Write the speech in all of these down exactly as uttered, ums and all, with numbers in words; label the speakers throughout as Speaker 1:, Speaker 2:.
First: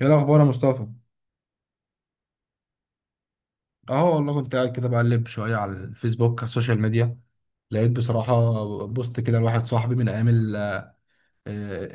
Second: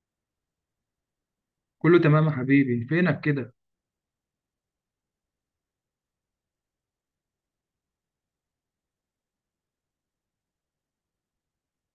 Speaker 1: ايه الاخبار يا مصطفى؟
Speaker 2: كله تمام يا حبيبي فينك كده.
Speaker 1: اهو والله كنت قاعد كده بقلب شويه على الفيسبوك، على السوشيال ميديا. لقيت بصراحه بوست كده لواحد صاحبي من ايام ال- آه،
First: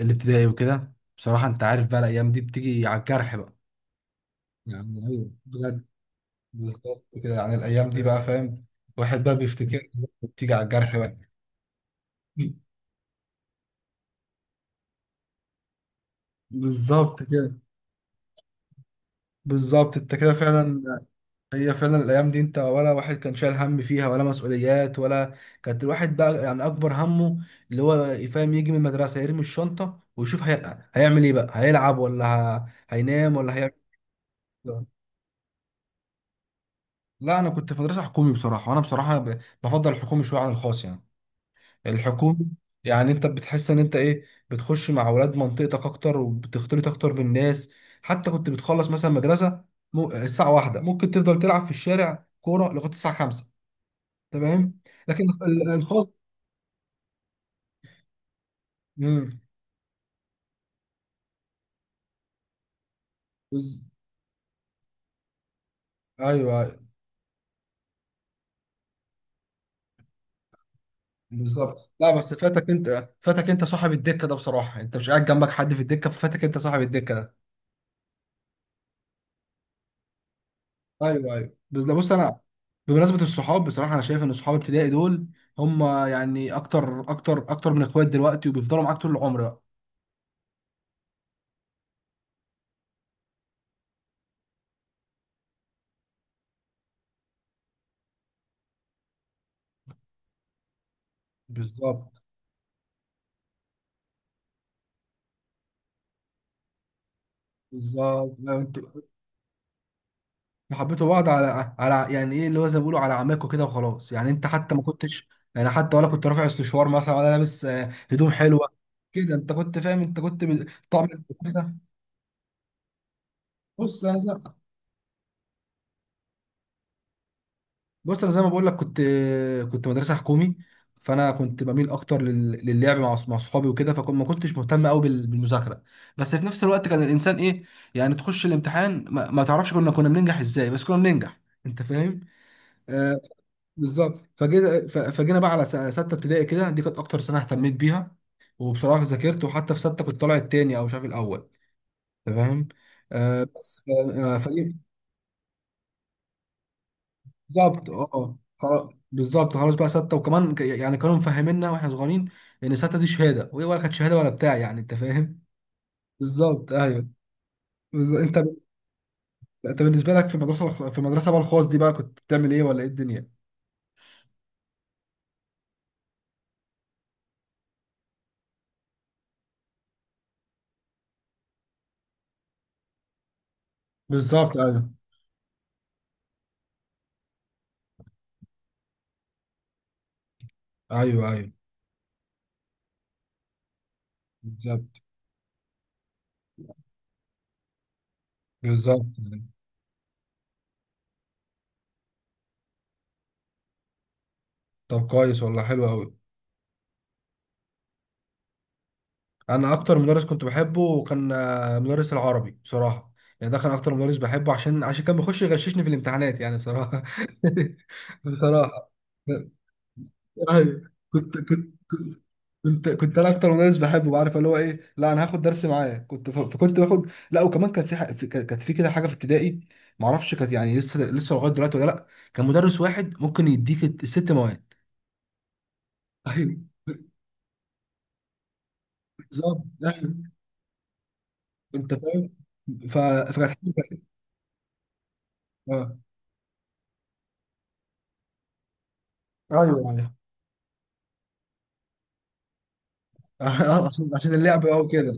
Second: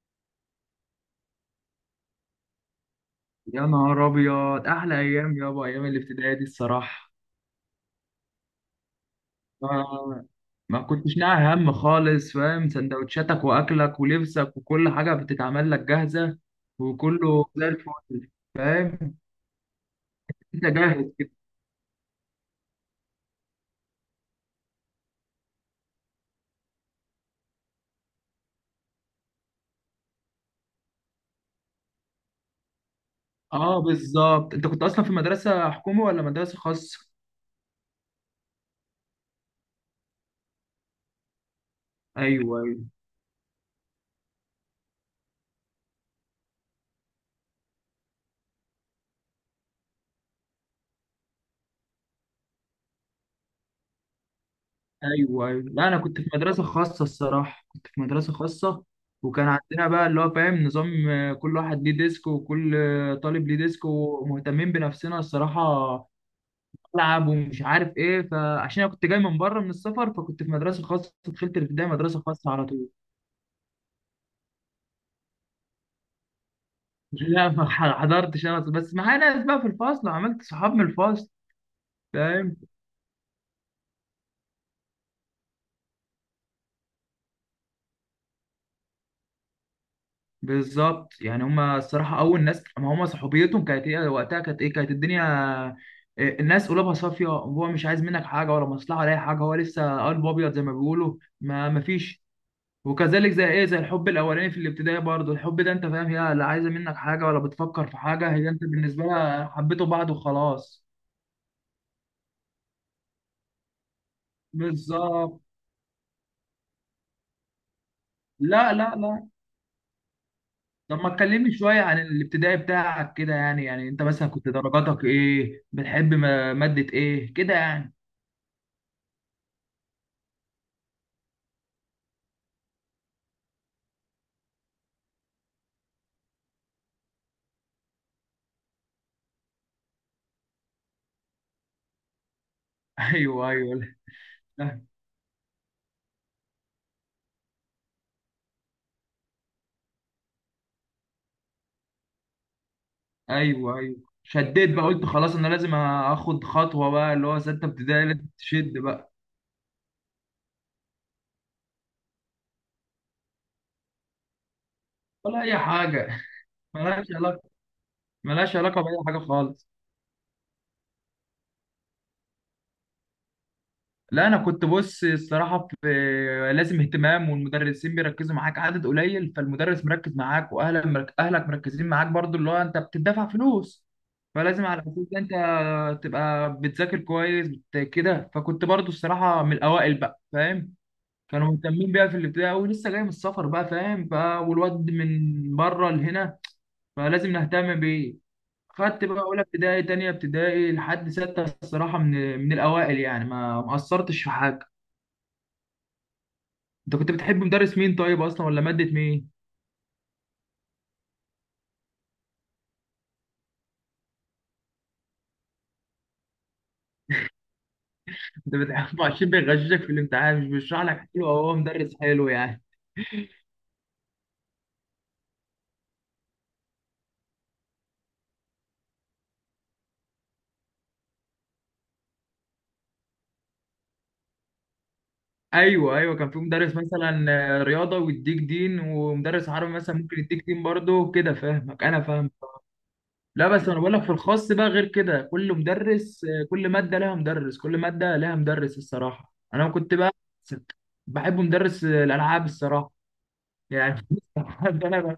Speaker 1: الابتدائي وكده. بصراحه انت عارف بقى الايام دي بتيجي على الجرح بقى.
Speaker 2: يا نهار ابيض، احلى
Speaker 1: يعني ايوه
Speaker 2: ايام يابا
Speaker 1: بجد،
Speaker 2: ايام الابتدائي دي
Speaker 1: بالظبط
Speaker 2: الصراحه.
Speaker 1: كده. يعني الايام دي بقى، فاهم، الواحد بقى بيفتكر،
Speaker 2: ما,
Speaker 1: بتيجي على
Speaker 2: ما
Speaker 1: الجرح بقى.
Speaker 2: كنتش ناقع هم خالص، فاهم؟ سندوتشاتك واكلك ولبسك وكل حاجه بتتعمل لك جاهزه،
Speaker 1: بالظبط
Speaker 2: وكله
Speaker 1: كده.
Speaker 2: زي الفل، فاهم؟
Speaker 1: بالظبط انت كده
Speaker 2: انت
Speaker 1: فعلا.
Speaker 2: جاهز كده.
Speaker 1: هي فعلا الايام دي انت ولا واحد كان شايل هم فيها ولا مسؤوليات ولا، كانت الواحد بقى يعني اكبر همه اللي هو يفهم يجي من المدرسه يرمي الشنطه ويشوف هي... هيعمل ايه بقى، هيلعب ولا ه... هينام ولا هيعمل.
Speaker 2: اه بالظبط، انت كنت
Speaker 1: إيه؟
Speaker 2: اصلا في مدرسه حكومي ولا مدرسه خاصه؟
Speaker 1: لا انا كنت في مدرسه حكومي بصراحه، وانا بصراحه ب... بفضل الحكومي شويه عن الخاص يعني. الحكومي
Speaker 2: ايوه
Speaker 1: يعني انت بتحس ان انت ايه، بتخش مع اولاد منطقتك اكتر وبتختلط اكتر بالناس. حتى كنت بتخلص مثلا مدرسه م... الساعه واحدة، ممكن تفضل تلعب في الشارع كوره لغايه الساعه خمسة. تمام. لكن
Speaker 2: ايوه ايوه،
Speaker 1: ال-
Speaker 2: لا انا
Speaker 1: الخاص،
Speaker 2: كنت في مدرسه خاصه الصراحه، كنت في مدرسه خاصه.
Speaker 1: امم،
Speaker 2: وكان عندنا بقى اللي هو فاهم نظام، آه، كل واحد ليه ديسك، وكل آه، طالب ليه
Speaker 1: بز...
Speaker 2: ديسك، ومهتمين بنفسنا الصراحه.
Speaker 1: ايوه، أيوة،
Speaker 2: العب ومش عارف ايه، فعشان انا كنت جاي من بره من السفر، فكنت في مدرسه خاصه، دخلت الابتدائي
Speaker 1: بالظبط. لا
Speaker 2: مدرسه
Speaker 1: بس
Speaker 2: خاصه على
Speaker 1: فاتك
Speaker 2: طول.
Speaker 1: انت، فاتك انت صاحب الدكه ده. بصراحه انت مش قاعد جنبك حد في الدكه، ففاتك انت صاحب الدكه ده.
Speaker 2: لا ما حضرتش، انا بس معايا ناس بقى في الفصل وعملت صحاب من الفصل.
Speaker 1: ايوه ايوه، بس لا بص انا، بمناسبه الصحاب بصراحه انا شايف ان صحاب ابتدائي دول هم يعني اكتر اكتر اكتر من اخوات دلوقتي، وبيفضلوا معاك طول العمر بقى.
Speaker 2: بالظبط، يعني هما الصراحة أول ناس، ما هما صحوبيتهم كانت إيه وقتها، كانت إيه، كانت الدنيا إيه، الناس قلوبها صافية، وهو مش عايز منك حاجة ولا مصلحة ولا أي حاجة، هو لسه قلب أبيض زي ما بيقولوا، ما
Speaker 1: بالظبط.
Speaker 2: مفيش. وكذلك زي إيه، زي الحب الأولاني في الابتدائي برضه، الحب ده أنت فاهم، هي لا عايزة منك حاجة ولا بتفكر في حاجة،
Speaker 1: بالظبط.
Speaker 2: هي
Speaker 1: لا،
Speaker 2: أنت
Speaker 1: انت
Speaker 2: بالنسبة لها حبيتوا بعض وخلاص.
Speaker 1: حبيتوا بعض على على، يعني ايه اللي هو زي ما بيقولوا على عماكوا كده وخلاص يعني. انت حتى ما كنتش
Speaker 2: بالظبط،
Speaker 1: يعني، حتى ولا كنت رافع استشوار مثلا ولا لابس آه، هدوم حلوه
Speaker 2: لا لا لا.
Speaker 1: كده. انت كنت فاهم، انت كنت بال-
Speaker 2: طب
Speaker 1: طعم
Speaker 2: ما تكلمني
Speaker 1: المدرسه.
Speaker 2: شوية عن الابتدائي بتاعك كده يعني، يعني أنت
Speaker 1: بص انا
Speaker 2: مثلا
Speaker 1: زي
Speaker 2: كنت درجاتك إيه، بتحب م- مادة إيه كده يعني؟
Speaker 1: بص انا زي ما بقول لك، كنت كنت مدرسه حكومي، فانا كنت بميل اكتر لل- للعب مع أص- مع اصحابي وكده، فكنت ما كنتش مهتم قوي بال- بالمذاكره. بس في نفس الوقت كان الانسان ايه، يعني تخش الامتحان ما, ما تعرفش كنا كنا بننجح ازاي، بس كنا بننجح. انت فاهم. آه،
Speaker 2: ايوه ايوه،
Speaker 1: بالظبط.
Speaker 2: لا،
Speaker 1: فجينا ف- فجينا بقى على س- سته ابتدائي كده، دي كانت اكتر سنه اهتميت بيها. وبصراحه ذاكرت، وحتى في سته كنت طالع التاني او مش عارف الاول. انت فاهم. آه
Speaker 2: ايوه
Speaker 1: بس ف-
Speaker 2: ايوه.
Speaker 1: آه،
Speaker 2: شديت
Speaker 1: فدي
Speaker 2: بقى، قلت خلاص انا لازم اخد خطوه بقى، اللي هو سته
Speaker 1: بالظبط.
Speaker 2: ابتدائي لازم
Speaker 1: اه
Speaker 2: تشد
Speaker 1: خلاص-
Speaker 2: بقى.
Speaker 1: بالظبط خلاص بقى سته، وكمان ك- يعني كانوا مفهميننا واحنا صغيرين ان سته دي شهاده، وهي ولا كانت شهاده ولا بتاع، يعني انت فاهم.
Speaker 2: ولا اي حاجه.
Speaker 1: بالظبط
Speaker 2: ملهاش
Speaker 1: ايوه.
Speaker 2: علاقه،
Speaker 1: بالظبط. انت
Speaker 2: ملهاش علاقه باي حاجه خالص.
Speaker 1: انت بالنسبه لك في المدرسه الخ- في المدرسه بقى الخاص دي، بقى كنت بتعمل ايه، ولا ايه الدنيا؟
Speaker 2: لا انا كنت بص الصراحه في، لازم اهتمام، والمدرسين بيركزوا معاك عدد قليل، فالمدرس مركز معاك، واهلك مرك... اهلك مركزين معاك برضو، اللي هو انت بتدفع فلوس،
Speaker 1: بالظبط
Speaker 2: فلازم على
Speaker 1: ايوه.
Speaker 2: اساس ده انت تبقى بتذاكر كويس، بت- كده. فكنت برضو الصراحه من الاوائل بقى، فاهم؟
Speaker 1: ايوه ايوه.
Speaker 2: كانوا مهتمين بيها في الابتدائي قوي، لسه جاي من السفر بقى، فاهم؟ ف
Speaker 1: بالظبط.
Speaker 2: والواد من بره لهنا، فلازم نهتم بيه. خدت
Speaker 1: بالظبط.
Speaker 2: بقى اولى ابتدائي تانية ابتدائي لحد ستة الصراحة، من من الاوائل يعني، ما ما قصرتش في حاجة.
Speaker 1: طب كويس والله، حلو قوي.
Speaker 2: انت كنت بتحب مدرس مين طيب اصلا، ولا مادة مين؟
Speaker 1: انا اكتر مدرس كنت بحبه كان آه، مدرس العربي بصراحه. يعني ده كان اكتر مدرس بحبه عشان عشان كان بيخش يغششني في الامتحانات يعني بصراحه.
Speaker 2: انت
Speaker 1: بصراحه.
Speaker 2: بتحبه عشان بيغششك في الامتحان، مش بيشرح
Speaker 1: ايوه
Speaker 2: لك حلو،
Speaker 1: كنت
Speaker 2: أو هو
Speaker 1: كنت،
Speaker 2: مدرس حلو يعني؟
Speaker 1: كنت كنت انا اكتر مدرس بحبه، عارف اللي هو ايه، لا انا هاخد درس معاه كنت ف- فكنت باخد. لا وكمان كان في ح... في- كان- كانت في كده حاجه في ابتدائي ما اعرفش كانت يعني، لسه لسه لغايه دلوقتي ولا لا، كان مدرس واحد ممكن يديك الست مواد.
Speaker 2: ايوه ايوه، كان في
Speaker 1: ايوه
Speaker 2: مدرس مثلا آه، رياضة ويديك دين، ومدرس
Speaker 1: بالظبط.
Speaker 2: عربي مثلا ممكن
Speaker 1: ايوه،
Speaker 2: يديك دين برضه كده، فاهمك،
Speaker 1: انت
Speaker 2: انا
Speaker 1: فاهم.
Speaker 2: فاهم.
Speaker 1: ف...
Speaker 2: لا بس
Speaker 1: فكانت،
Speaker 2: انا بقول لك في الخاص بقى غير كده، كل
Speaker 1: اه
Speaker 2: مدرس، آه، كل ماده لها مدرس، كل ماده لها مدرس الصراحه.
Speaker 1: ايوه
Speaker 2: انا كنت
Speaker 1: ايوه.
Speaker 2: بقى بحب مدرس آه، الالعاب الصراحه
Speaker 1: آه،
Speaker 2: يعني.
Speaker 1: عشان عشان اللعب اهو
Speaker 2: ده
Speaker 1: كده.
Speaker 2: انا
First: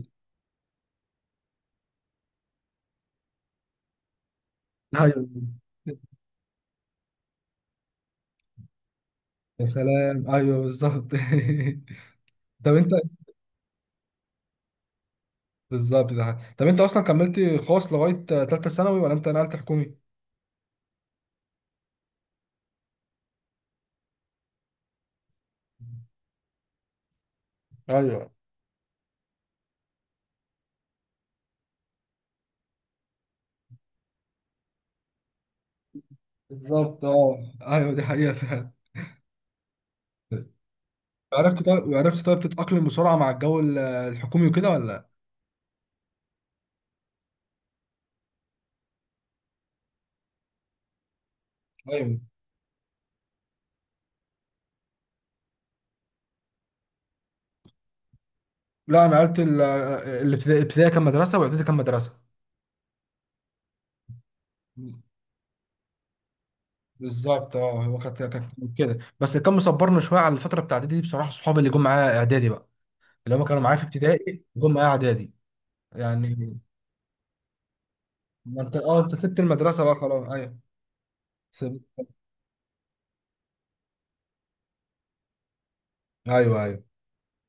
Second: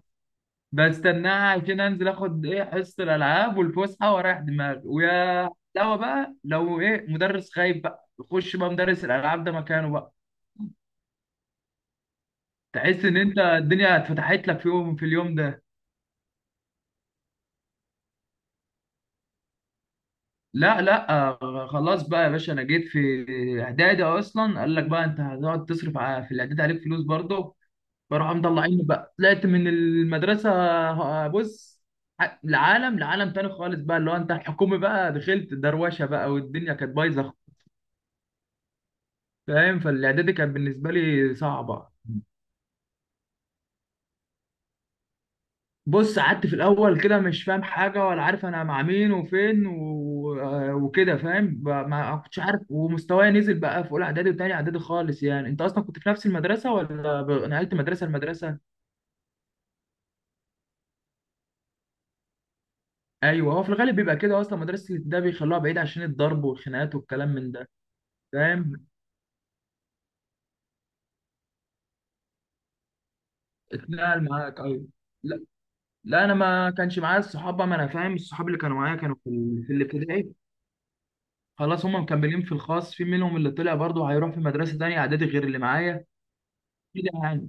Speaker 2: بستناها عشان انزل اخد ايه، حصه الالعاب والفسحه واريح دماغي،
Speaker 1: ايوه.
Speaker 2: ويا لو بقى لو ايه مدرس خايف بقى، يخش بقى مدرس الالعاب ده
Speaker 1: يا
Speaker 2: مكانه بقى.
Speaker 1: سلام، ايوه بالظبط. طب انت،
Speaker 2: تحس ان انت الدنيا اتفتحت لك في يوم، في اليوم ده.
Speaker 1: بالظبط. ده طب انت اصلا كملت خاص لغايه ثالثه ثانوي ولا انت نقلت حكومي؟
Speaker 2: لا لا، آه، خلاص بقى يا باشا، انا جيت في اعدادي اصلا، قال لك بقى انت هتقعد تصرف، ع- في الاعدادي عليك فلوس برضه،
Speaker 1: ايوه
Speaker 2: فراحوا مطلعيني بقى، طلعت من المدرسه. آه، بص، ع- لعالم، لعالم تاني خالص بقى، اللي هو انت الحكومي بقى دخلت دروشه بقى، والدنيا كانت
Speaker 1: بالظبط،
Speaker 2: بايظه،
Speaker 1: اه ايوه دي حقيقه فعلا.
Speaker 2: فاهم؟ فالاعدادي كانت بالنسبه لي
Speaker 1: عرفت
Speaker 2: صعبه.
Speaker 1: طيب، عرفت طيب تتأقلم بسرعة مع الجو ال- الحكومي وكده ولا؟
Speaker 2: بص قعدت في الاول كده مش فاهم حاجه ولا عارف انا مع مين وفين و... آه، وكده، فاهم؟ ب- ما
Speaker 1: ايوه.
Speaker 2: كنتش عارف، ومستواي نزل بقى في اولى اعدادي وتاني اعدادي خالص، يعني. انت اصلا كنت في نفس المدرسه، ولا ب... نقلت مدرسه لمدرسه؟
Speaker 1: لا انا قلت ال- الابتدائي الابتدائي كان مدرسة، واعدادي كان مدرسة.
Speaker 2: ايوه، هو في الغالب بيبقى كده اصلا، مدرسه ده بيخلوها بعيد عشان الضرب والخناقات والكلام من
Speaker 1: بالظبط
Speaker 2: ده،
Speaker 1: اه، هو كانت كانت
Speaker 2: فاهم؟
Speaker 1: كده، بس اللي كان مصبرنا شوية على الفترة بتاع اعدادي دي بصراحة صحابي اللي جم معايا اعدادي بقى، اللي هم كانوا معايا في
Speaker 2: اتنقل
Speaker 1: ابتدائي
Speaker 2: معاك،
Speaker 1: وهم
Speaker 2: ايوه.
Speaker 1: معايا اعدادي
Speaker 2: لا لا، انا
Speaker 1: يعني.
Speaker 2: ما كانش معايا الصحاب بقى، ما انا فاهم، الصحاب اللي
Speaker 1: ما
Speaker 2: كانوا
Speaker 1: انت
Speaker 2: معايا
Speaker 1: اه، انت
Speaker 2: كانوا في
Speaker 1: سبت
Speaker 2: ال- في
Speaker 1: المدرسه بقى خلاص،
Speaker 2: الابتدائي.
Speaker 1: ايوه سبت.
Speaker 2: خلاص هم مكملين في الخاص، في منهم اللي طلع برضه هيروح في مدرسه تانيه اعدادي غير اللي معايا،
Speaker 1: ايوه ايوه
Speaker 2: كده يعني.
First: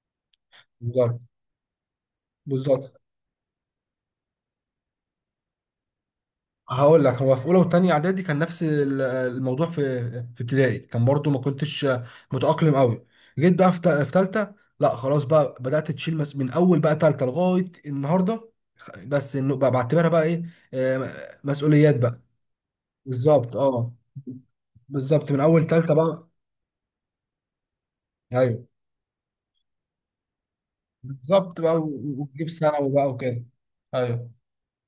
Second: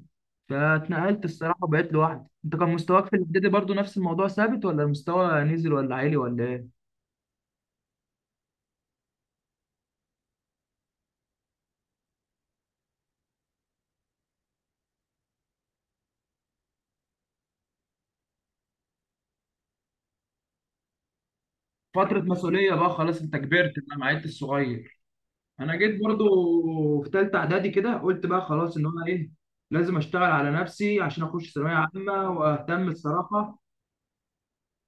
Speaker 1: بالظبط.
Speaker 2: فاتنقلت الصراحة وبقيت لوحدي. انت كان
Speaker 1: بالظبط
Speaker 2: مستواك في الإعدادي برضو نفس الموضوع ثابت، ولا المستوى نزل ولا عالي ولا ايه؟
Speaker 1: هقول لك، هو في اولى وثانيه اعدادي كان نفس ال- الموضوع في في ابتدائي، كان برضو ما كنتش متاقلم قوي. جيت بقى في ثالثه، لا خلاص بقى بدات تشيل مس من اول بقى ثالثه لغايه النهارده. خ- بس انه بقى بعتبرها بقى ايه، آه، مسؤوليات بقى.
Speaker 2: فترة مسؤولية بقى، خلاص انت
Speaker 1: بالظبط
Speaker 2: كبرت
Speaker 1: اه،
Speaker 2: بقى ما عدتش صغير.
Speaker 1: بالظبط من اول
Speaker 2: انا
Speaker 1: ثالثه
Speaker 2: جيت
Speaker 1: بقى.
Speaker 2: برضو في تالتة اعدادي كده، قلت بقى
Speaker 1: ايوه،
Speaker 2: خلاص ان انا ايه، لازم اشتغل على نفسي عشان اخش
Speaker 1: بالظبط
Speaker 2: ثانوية
Speaker 1: بقى، و-
Speaker 2: عامة،
Speaker 1: وتجيب
Speaker 2: واهتم
Speaker 1: ثانوي بقى وكده.
Speaker 2: الصراحة.
Speaker 1: ايوه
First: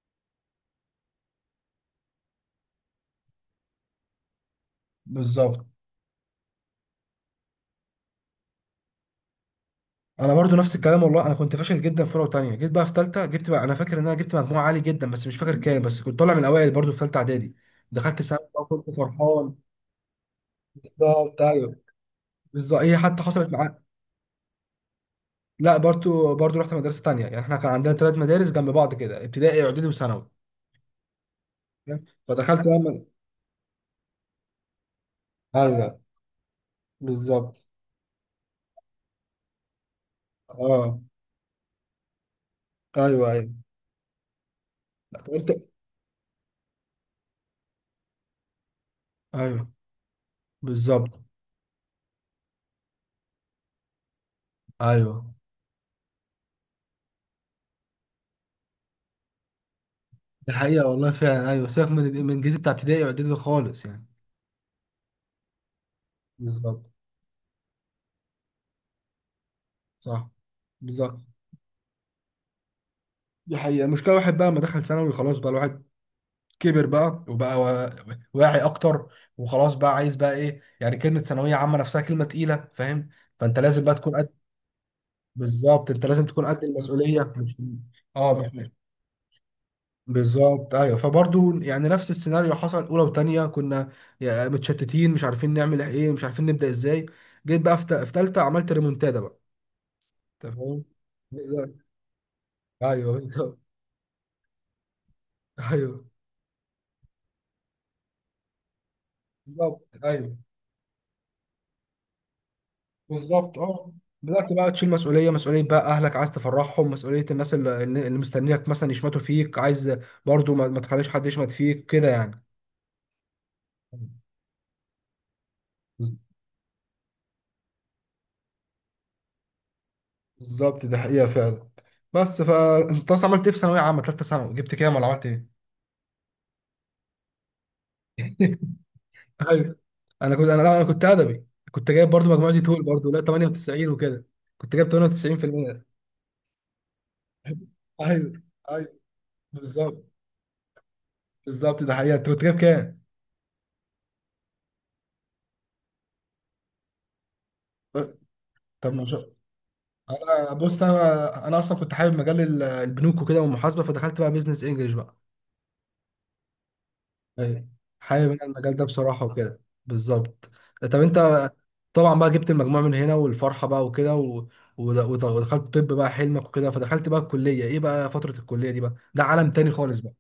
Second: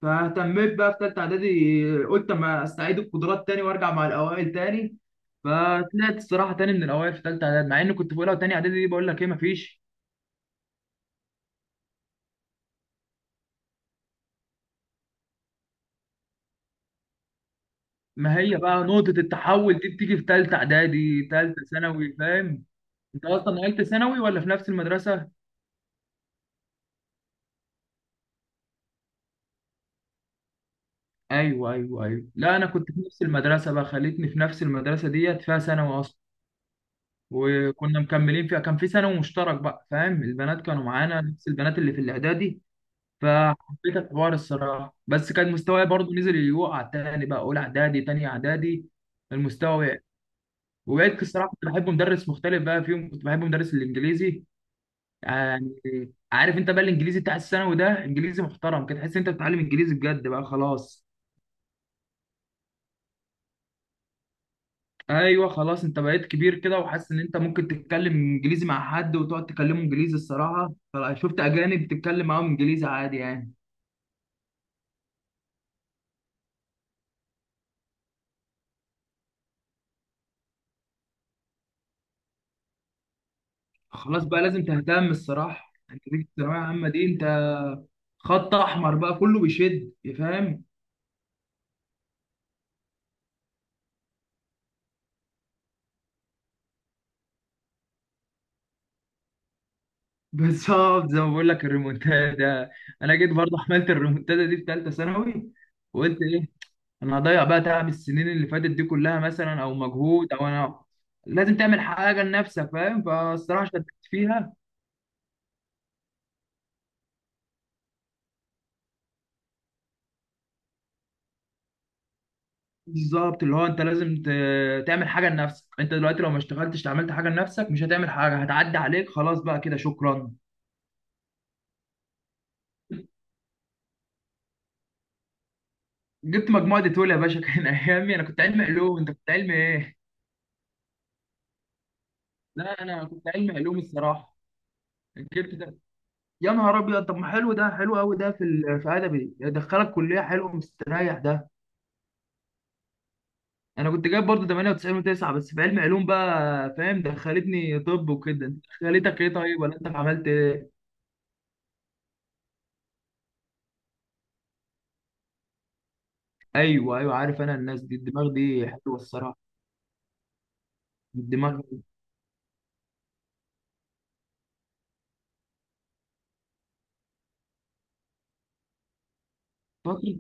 Speaker 2: فاهتميت بقى في تالتة اعدادي، قلت اما استعيد القدرات تاني وارجع مع الاوائل تاني.
Speaker 1: بالظبط.
Speaker 2: فطلعت الصراحة تاني من الاوائل في تالتة اعدادي، مع اني كنت في اولى وتانية اعدادي دي بقول لك ايه، مفيش.
Speaker 1: انا برضو نفس الكلام والله، انا كنت فاشل جدا في اولى وثانيه، جيت بقى في ثالثه جبت بقى، انا فاكر ان انا جبت مجموعه عالي جدا بس مش فاكر كام، بس كنت طالع من الاوائل برضو في ثالثه اعدادي. دخلت
Speaker 2: ما
Speaker 1: ثانوي
Speaker 2: هي
Speaker 1: بقى
Speaker 2: بقى
Speaker 1: كنت
Speaker 2: نقطة
Speaker 1: فرحان.
Speaker 2: التحول دي بتيجي في تالتة إعدادي،
Speaker 1: بالظبط
Speaker 2: تالتة
Speaker 1: ايوه.
Speaker 2: ثانوي، فاهم؟
Speaker 1: بالظبط هي حتى
Speaker 2: أنت
Speaker 1: حصلت
Speaker 2: أصلا نقلت
Speaker 1: معايا.
Speaker 2: ثانوي ولا في نفس المدرسة؟
Speaker 1: لا برضو، برضو رحت مدرسه تانيه، يعني احنا كان عندنا ثلاث مدارس جنب بعض كده، ابتدائي اعدادي وثانوي.
Speaker 2: أيوه
Speaker 1: فاهم؟
Speaker 2: أيوه أيوه، لا أنا
Speaker 1: فدخلت بقى
Speaker 2: كنت في
Speaker 1: من-
Speaker 2: نفس المدرسة بقى، خليتني في نفس المدرسة ديت فيها ثانوي
Speaker 1: ايوه
Speaker 2: أصلا،
Speaker 1: بالظبط
Speaker 2: وكنا مكملين فيها. كان في ثانوي مشترك بقى، فاهم؟ البنات كانوا
Speaker 1: اه.
Speaker 2: معانا، نفس البنات اللي في الإعدادي.
Speaker 1: ايوه ايوه.
Speaker 2: فحبيت الحوار الصراحة،
Speaker 1: لا،
Speaker 2: بس
Speaker 1: طب
Speaker 2: كان
Speaker 1: انت،
Speaker 2: مستواي برضو نزل، يوقع تاني بقى أولى إعدادي تانية إعدادي،
Speaker 1: ايوه
Speaker 2: المستوى وقع.
Speaker 1: بالظبط.
Speaker 2: وبقيت الصراحة كنت بحب مدرس مختلف بقى فيهم، كنت بحب مدرس الإنجليزي
Speaker 1: ايوه
Speaker 2: يعني. عارف انت بقى الانجليزي بتاع الثانوي ده انجليزي محترم كده، تحس انت بتتعلم انجليزي بجد بقى،
Speaker 1: دي حقيقة
Speaker 2: خلاص.
Speaker 1: والله فعلا، أيوة سيبك من من الإنجليزي بتاع ابتدائي وإعدادي خالص يعني.
Speaker 2: ايوه خلاص، انت بقيت كبير كده،
Speaker 1: بالظبط.
Speaker 2: وحاسس ان انت ممكن تتكلم انجليزي مع حد وتقعد تكلمه انجليزي
Speaker 1: صح.
Speaker 2: الصراحه،
Speaker 1: بالظبط.
Speaker 2: فشفت اجانب بتتكلم معاهم انجليزي عادي يعني.
Speaker 1: دي حقيقة المشكلة، الواحد بقى ما دخل ثانوي خلاص بقى الواحد كبر بقى وبقى وا- واعي أكتر، وخلاص بقى عايز بقى إيه، يعني كلمة ثانوية عامة نفسها كلمة تقيلة فاهم، فأنت لازم بقى تكون
Speaker 2: خلاص
Speaker 1: قد،
Speaker 2: بقى لازم تهتم الصراحه،
Speaker 1: بالظبط
Speaker 2: انت
Speaker 1: أنت
Speaker 2: دي
Speaker 1: لازم تكون
Speaker 2: الثانويه
Speaker 1: قد
Speaker 2: العامه دي
Speaker 1: المسؤولية،
Speaker 2: انت،
Speaker 1: مش أه مش
Speaker 2: خط احمر بقى، كله بيشد، فاهم؟
Speaker 1: بالظبط. أيوه، فبرضه يعني نفس السيناريو حصل، أولى وتانية كنا يا- متشتتين مش عارفين نعمل إيه، مش عارفين نبدأ إزاي. جيت بقى في ت- في تالتة عملت ريمونتادا بقى. تمام،
Speaker 2: بالظبط زي ما بقول لك،
Speaker 1: بالظبط
Speaker 2: الريمونتادا.
Speaker 1: ايوه
Speaker 2: انا جيت
Speaker 1: بالظبط
Speaker 2: برضه عملت الريمونتادا دي في ثالثه ثانوي،
Speaker 1: ايوه
Speaker 2: وقلت ايه، انا هضيع بقى تعب السنين اللي فاتت دي كلها مثلا، او
Speaker 1: بالظبط
Speaker 2: مجهود،
Speaker 1: ايوه.
Speaker 2: او انا لازم تعمل حاجه لنفسك، فاهم؟
Speaker 1: بالظبط
Speaker 2: فالصراحه شدت
Speaker 1: اه، بدأت
Speaker 2: فيها.
Speaker 1: بقى تشيل مسؤولية مسؤولية بقى، أهلك عايز تفرحهم، مسؤولية الناس اللي, اللي مستنيك مثلا يشمتوا فيك، عايز برضو ما, ما تخليش حد يشمت فيك كده يعني.
Speaker 2: بالظبط، اللي هو انت لازم ت- تعمل حاجه لنفسك، انت دلوقتي لو ما اشتغلتش عملت حاجه لنفسك، مش هتعمل حاجه، هتعدي عليك خلاص بقى كده، شكرا.
Speaker 1: بالظبط ده حقيقة فعلا. بس فأنت أصلا عملت إيه في ثانوية عامة تالتة ثانوي، جبت كام ولا عملت إيه؟
Speaker 2: جبت مجموعه ديتول يا باشا. كان ايامي انا كنت علم علوم، انت كنت علم
Speaker 1: ايوه
Speaker 2: ايه؟
Speaker 1: انا كنت، انا لا انا كنت ادبي. كنت جايب برضو مجموعتي
Speaker 2: لا
Speaker 1: طول
Speaker 2: انا
Speaker 1: برضو، لا
Speaker 2: كنت علم علوم
Speaker 1: تمانية وتسعين وكده،
Speaker 2: الصراحه.
Speaker 1: كنت جايب
Speaker 2: جبت ده،
Speaker 1: تمانية وتسعين بالمية.
Speaker 2: يا نهار ابيض، طب ما حلو ده، حلو قوي ده
Speaker 1: ايوه
Speaker 2: في ال- في
Speaker 1: ايوه
Speaker 2: ادبي، يدخلك
Speaker 1: بالظبط.
Speaker 2: كليه حلوه مستريح ده.
Speaker 1: بالظبط ده حقيقة، انت كنت جايب كام؟
Speaker 2: انا كنت جايب برضه ثمانية وتسعين و9 بس في علم علوم بقى، فاهم؟ دخلتني طب وكده، انت
Speaker 1: طب ما
Speaker 2: دخلتك
Speaker 1: شاء.
Speaker 2: ايه طيب، ولا انت عملت
Speaker 1: انا
Speaker 2: ايه؟
Speaker 1: بص انا، انا اصلا كنت حابب مجال ال- البنوك وكده، والمحاسبة، فدخلت بقى بيزنس انجلش بقى.
Speaker 2: ايوه ايوه، عارف انا
Speaker 1: ايوه
Speaker 2: الناس دي الدماغ
Speaker 1: حابب انا
Speaker 2: دي
Speaker 1: المجال ده
Speaker 2: حلوه
Speaker 1: بصراحة
Speaker 2: الصراحه،
Speaker 1: وكده. بالظبط طب انت،
Speaker 2: الدماغ.
Speaker 1: طبعا بقى جبت المجموع من هنا والفرحة بقى وكده و... ود- ود- ودخلت طب بقى حلمك وكده، فدخلت بقى الكلية ايه بقى، فترة الكلية دي بقى ده عالم تاني خالص
Speaker 2: فترة،
Speaker 1: بقى.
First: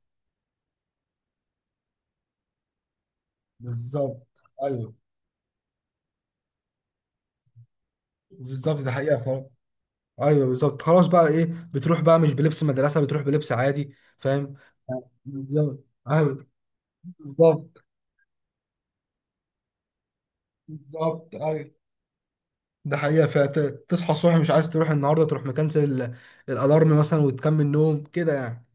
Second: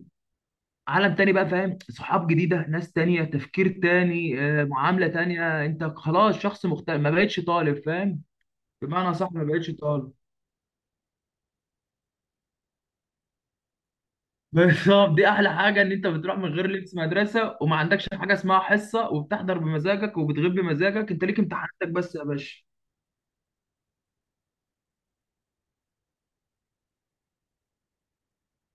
Speaker 2: عالم تاني بقى، فاهم؟ صحاب جديده، ناس تانية، تفكير تاني،
Speaker 1: بالظبط
Speaker 2: آه،
Speaker 1: ايوه.
Speaker 2: معامله تانية، انت خلاص شخص مختلف، ما بقتش طالب، فاهم؟
Speaker 1: بالظبط ده
Speaker 2: بمعنى
Speaker 1: حقيقة
Speaker 2: صح ما
Speaker 1: خالص.
Speaker 2: بقتش طالب.
Speaker 1: ايوه بالظبط، خلاص بقى ايه، بتروح بقى مش بلبس مدرسه، بتروح بلبس عادي، فاهم.
Speaker 2: بالظبط، دي احلى حاجه
Speaker 1: بالظبط
Speaker 2: ان انت بتروح
Speaker 1: ايوه.
Speaker 2: من غير لبس مدرسه، وما
Speaker 1: بالظبط.
Speaker 2: عندكش حاجه اسمها حصه، وبتحضر بمزاجك وبتغيب بمزاجك، انت
Speaker 1: بالظبط
Speaker 2: ليك
Speaker 1: ايوه،
Speaker 2: امتحاناتك بس يا باشا.
Speaker 1: ده حقيقه، فتصحى الصبح مش عايز تروح النهارده، تروح مكنسل ال- الالارم مثلا وتكمل نوم كده يعني.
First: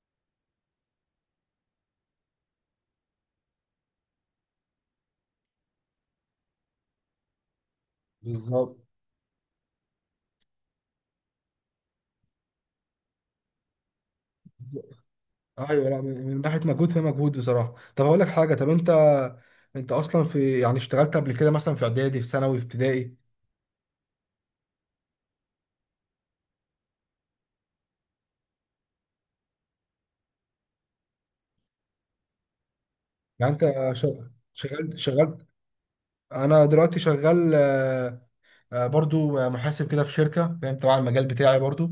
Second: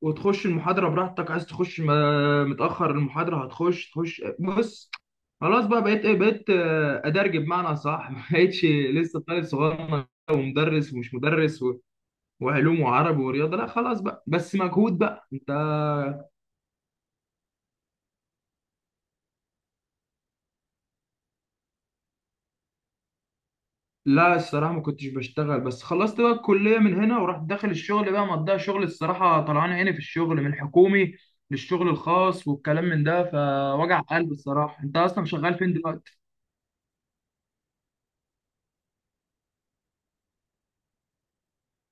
Speaker 2: وتخش المحاضرة براحتك، عايز تخش م- متأخر المحاضرة هتخش، تخش بص. خلاص بقى بقيت ايه، بقيت آه، أدرج بمعنى صح. ما بقتش
Speaker 1: بالظبط.
Speaker 2: لسه طالب صغير ومدرس ومش مدرس و- وعلوم وعربي ورياضة، لا خلاص بقى، بس مجهود
Speaker 1: بالظبط.
Speaker 2: بقى انت.
Speaker 1: ايوه لا من من ناحيه مجهود في مجهود بصراحه. طب هقول لك حاجه، طب انت، انت اصلا في يعني اشتغلت قبل كده مثلا في اعدادي في ثانوي في ابتدائي؟
Speaker 2: لا الصراحة ما كنتش بشتغل، بس خلصت بقى الكلية من هنا ورحت داخل الشغل بقى، مضيع شغل الصراحة، طلعان عيني في الشغل من الحكومي للشغل الخاص والكلام من ده،
Speaker 1: يعني انت
Speaker 2: فوجع قلب الصراحة.
Speaker 1: شغلت
Speaker 2: انت اصلا
Speaker 1: شغلت
Speaker 2: شغال فين دلوقتي؟
Speaker 1: انا دلوقتي شغال آه، برضو آه، محاسب كده في شركة فاهم، تبع المجال بتاعي برضو،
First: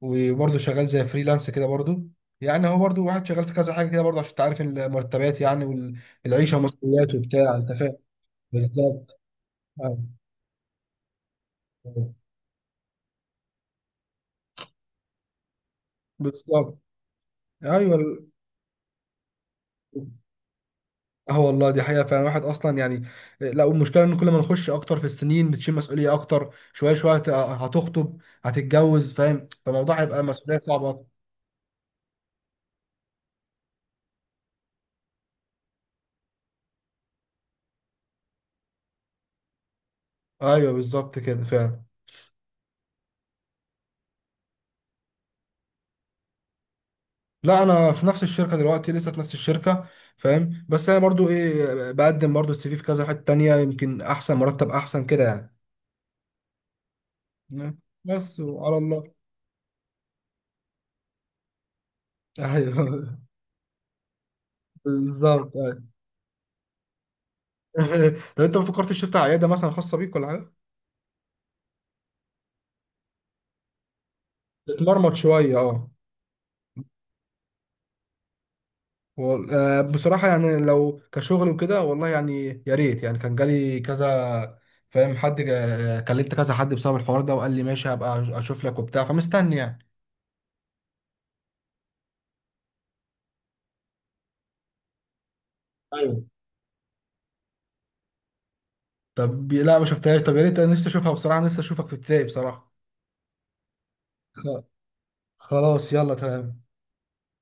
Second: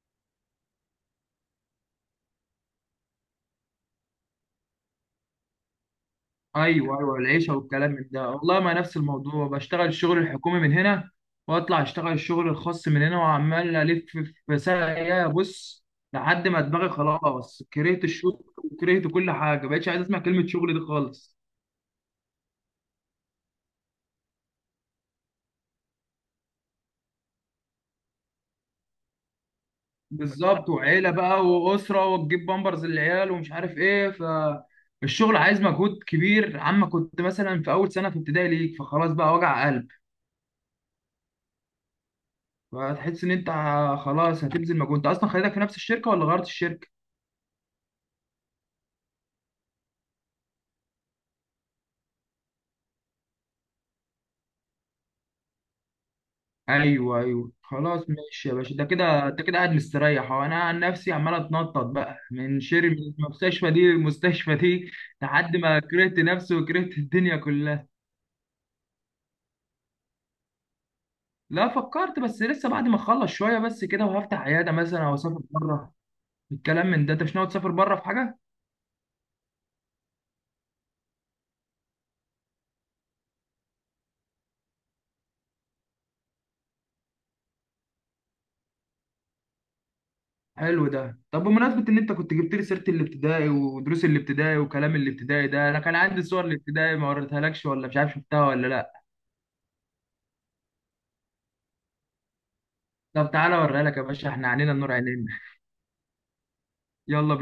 Speaker 1: وبرضو شغال زي فريلانس كده برضو، يعني هو برضو واحد شغال في كذا حاجة كده برضو، عشان تعرف المرتبات يعني والعيشة
Speaker 2: ايوه
Speaker 1: ومسؤوليات
Speaker 2: ايوه، العيشه
Speaker 1: وبتاع، انت
Speaker 2: والكلام
Speaker 1: فاهم.
Speaker 2: من ده، والله ما نفس
Speaker 1: بالظبط.
Speaker 2: الموضوع، بشتغل
Speaker 1: آه،
Speaker 2: الشغل الحكومي من هنا، واطلع اشتغل الشغل الخاص من هنا، وعمال الف في ساقية بص، لحد ما
Speaker 1: بالظبط
Speaker 2: دماغي خلاص كرهت
Speaker 1: ايوه.
Speaker 2: الشغل، وكرهت كل حاجه، بقيتش عايز اسمع كلمه شغل دي خالص.
Speaker 1: اه والله دي حقيقة فعلا، الواحد اصلا يعني، لا والمشكلة ان كل ما نخش اكتر في السنين بتشيل مسؤولية اكتر، شوية شوية هت- هتخطب، هتتجوز فاهم، فالموضوع هيبقى مسؤولية
Speaker 2: بالظبط،
Speaker 1: صعبة اكتر.
Speaker 2: وعيله بقى واسره، وتجيب بامبرز للعيال ومش عارف ايه، فالشغل عايز مجهود كبير عما كنت مثلا في اول سنه في ابتدائي ليك، فخلاص بقى وجع قلب.
Speaker 1: ايوه بالظبط كده فعلا.
Speaker 2: فتحس ان انت خلاص هتبذل مجهود. انت اصلا خليتك في نفس الشركه ولا غيرت الشركه؟
Speaker 1: لا انا في نفس الشركه دلوقتي، لسه في نفس الشركه فاهم، بس انا برضو ايه، بقدم برضو السي في في كذا حته تانية، يمكن احسن مرتب احسن كده يعني.
Speaker 2: ايوه ايوه
Speaker 1: نعم.
Speaker 2: خلاص
Speaker 1: بس
Speaker 2: ماشي يا باشا،
Speaker 1: وعلى
Speaker 2: ده
Speaker 1: الله.
Speaker 2: كده انت كده قاعد مستريح اهو، انا عن نفسي عمال اتنطط بقى من
Speaker 1: ايوه
Speaker 2: شير، من المستشفى دي للمستشفى دي، لحد
Speaker 1: بالظبط
Speaker 2: ما
Speaker 1: ايوه.
Speaker 2: كرهت نفسي وكرهت الدنيا كلها.
Speaker 1: طب انت ما فكرتش تفتح عياده مثلا خاصه بيك ولا حاجه؟
Speaker 2: لا فكرت، بس لسه بعد ما اخلص شويه بس كده، وهفتح عياده مثلا
Speaker 1: تتمرمط
Speaker 2: او اسافر
Speaker 1: شويه اه.
Speaker 2: بره. الكلام من ده، انت مش ناوي تسافر بره في حاجه؟
Speaker 1: وال- آه، بصراحه يعني لو كشغل وكده، والله يعني يا ريت، يعني كان جالي كذا فاهم، حد جا- كلمت كذا حد بسبب الحوار ده وقال لي ماشي هبقى اشوف لك وبتاع، فمستني يعني.
Speaker 2: حلو ده. طب بمناسبه ان انت كنت جبت لي سيره الابتدائي ودروس الابتدائي وكلام الابتدائي ده، انا كان عندي
Speaker 1: ايوه
Speaker 2: صور الابتدائي، ما وريتها لكش ولا مش عارف، شفتها ولا لا؟
Speaker 1: طب، لا ما شفتهاش، طب يا ريت انا نفسي اشوفها بصراحه، نفسي اشوفك في ابتدائي بصراحه.
Speaker 2: طب تعالى اوريها لك يا باشا، احنا
Speaker 1: خ-
Speaker 2: عنينا النور، عينينا.
Speaker 1: خلاص يلا تمام.
Speaker 2: يلا.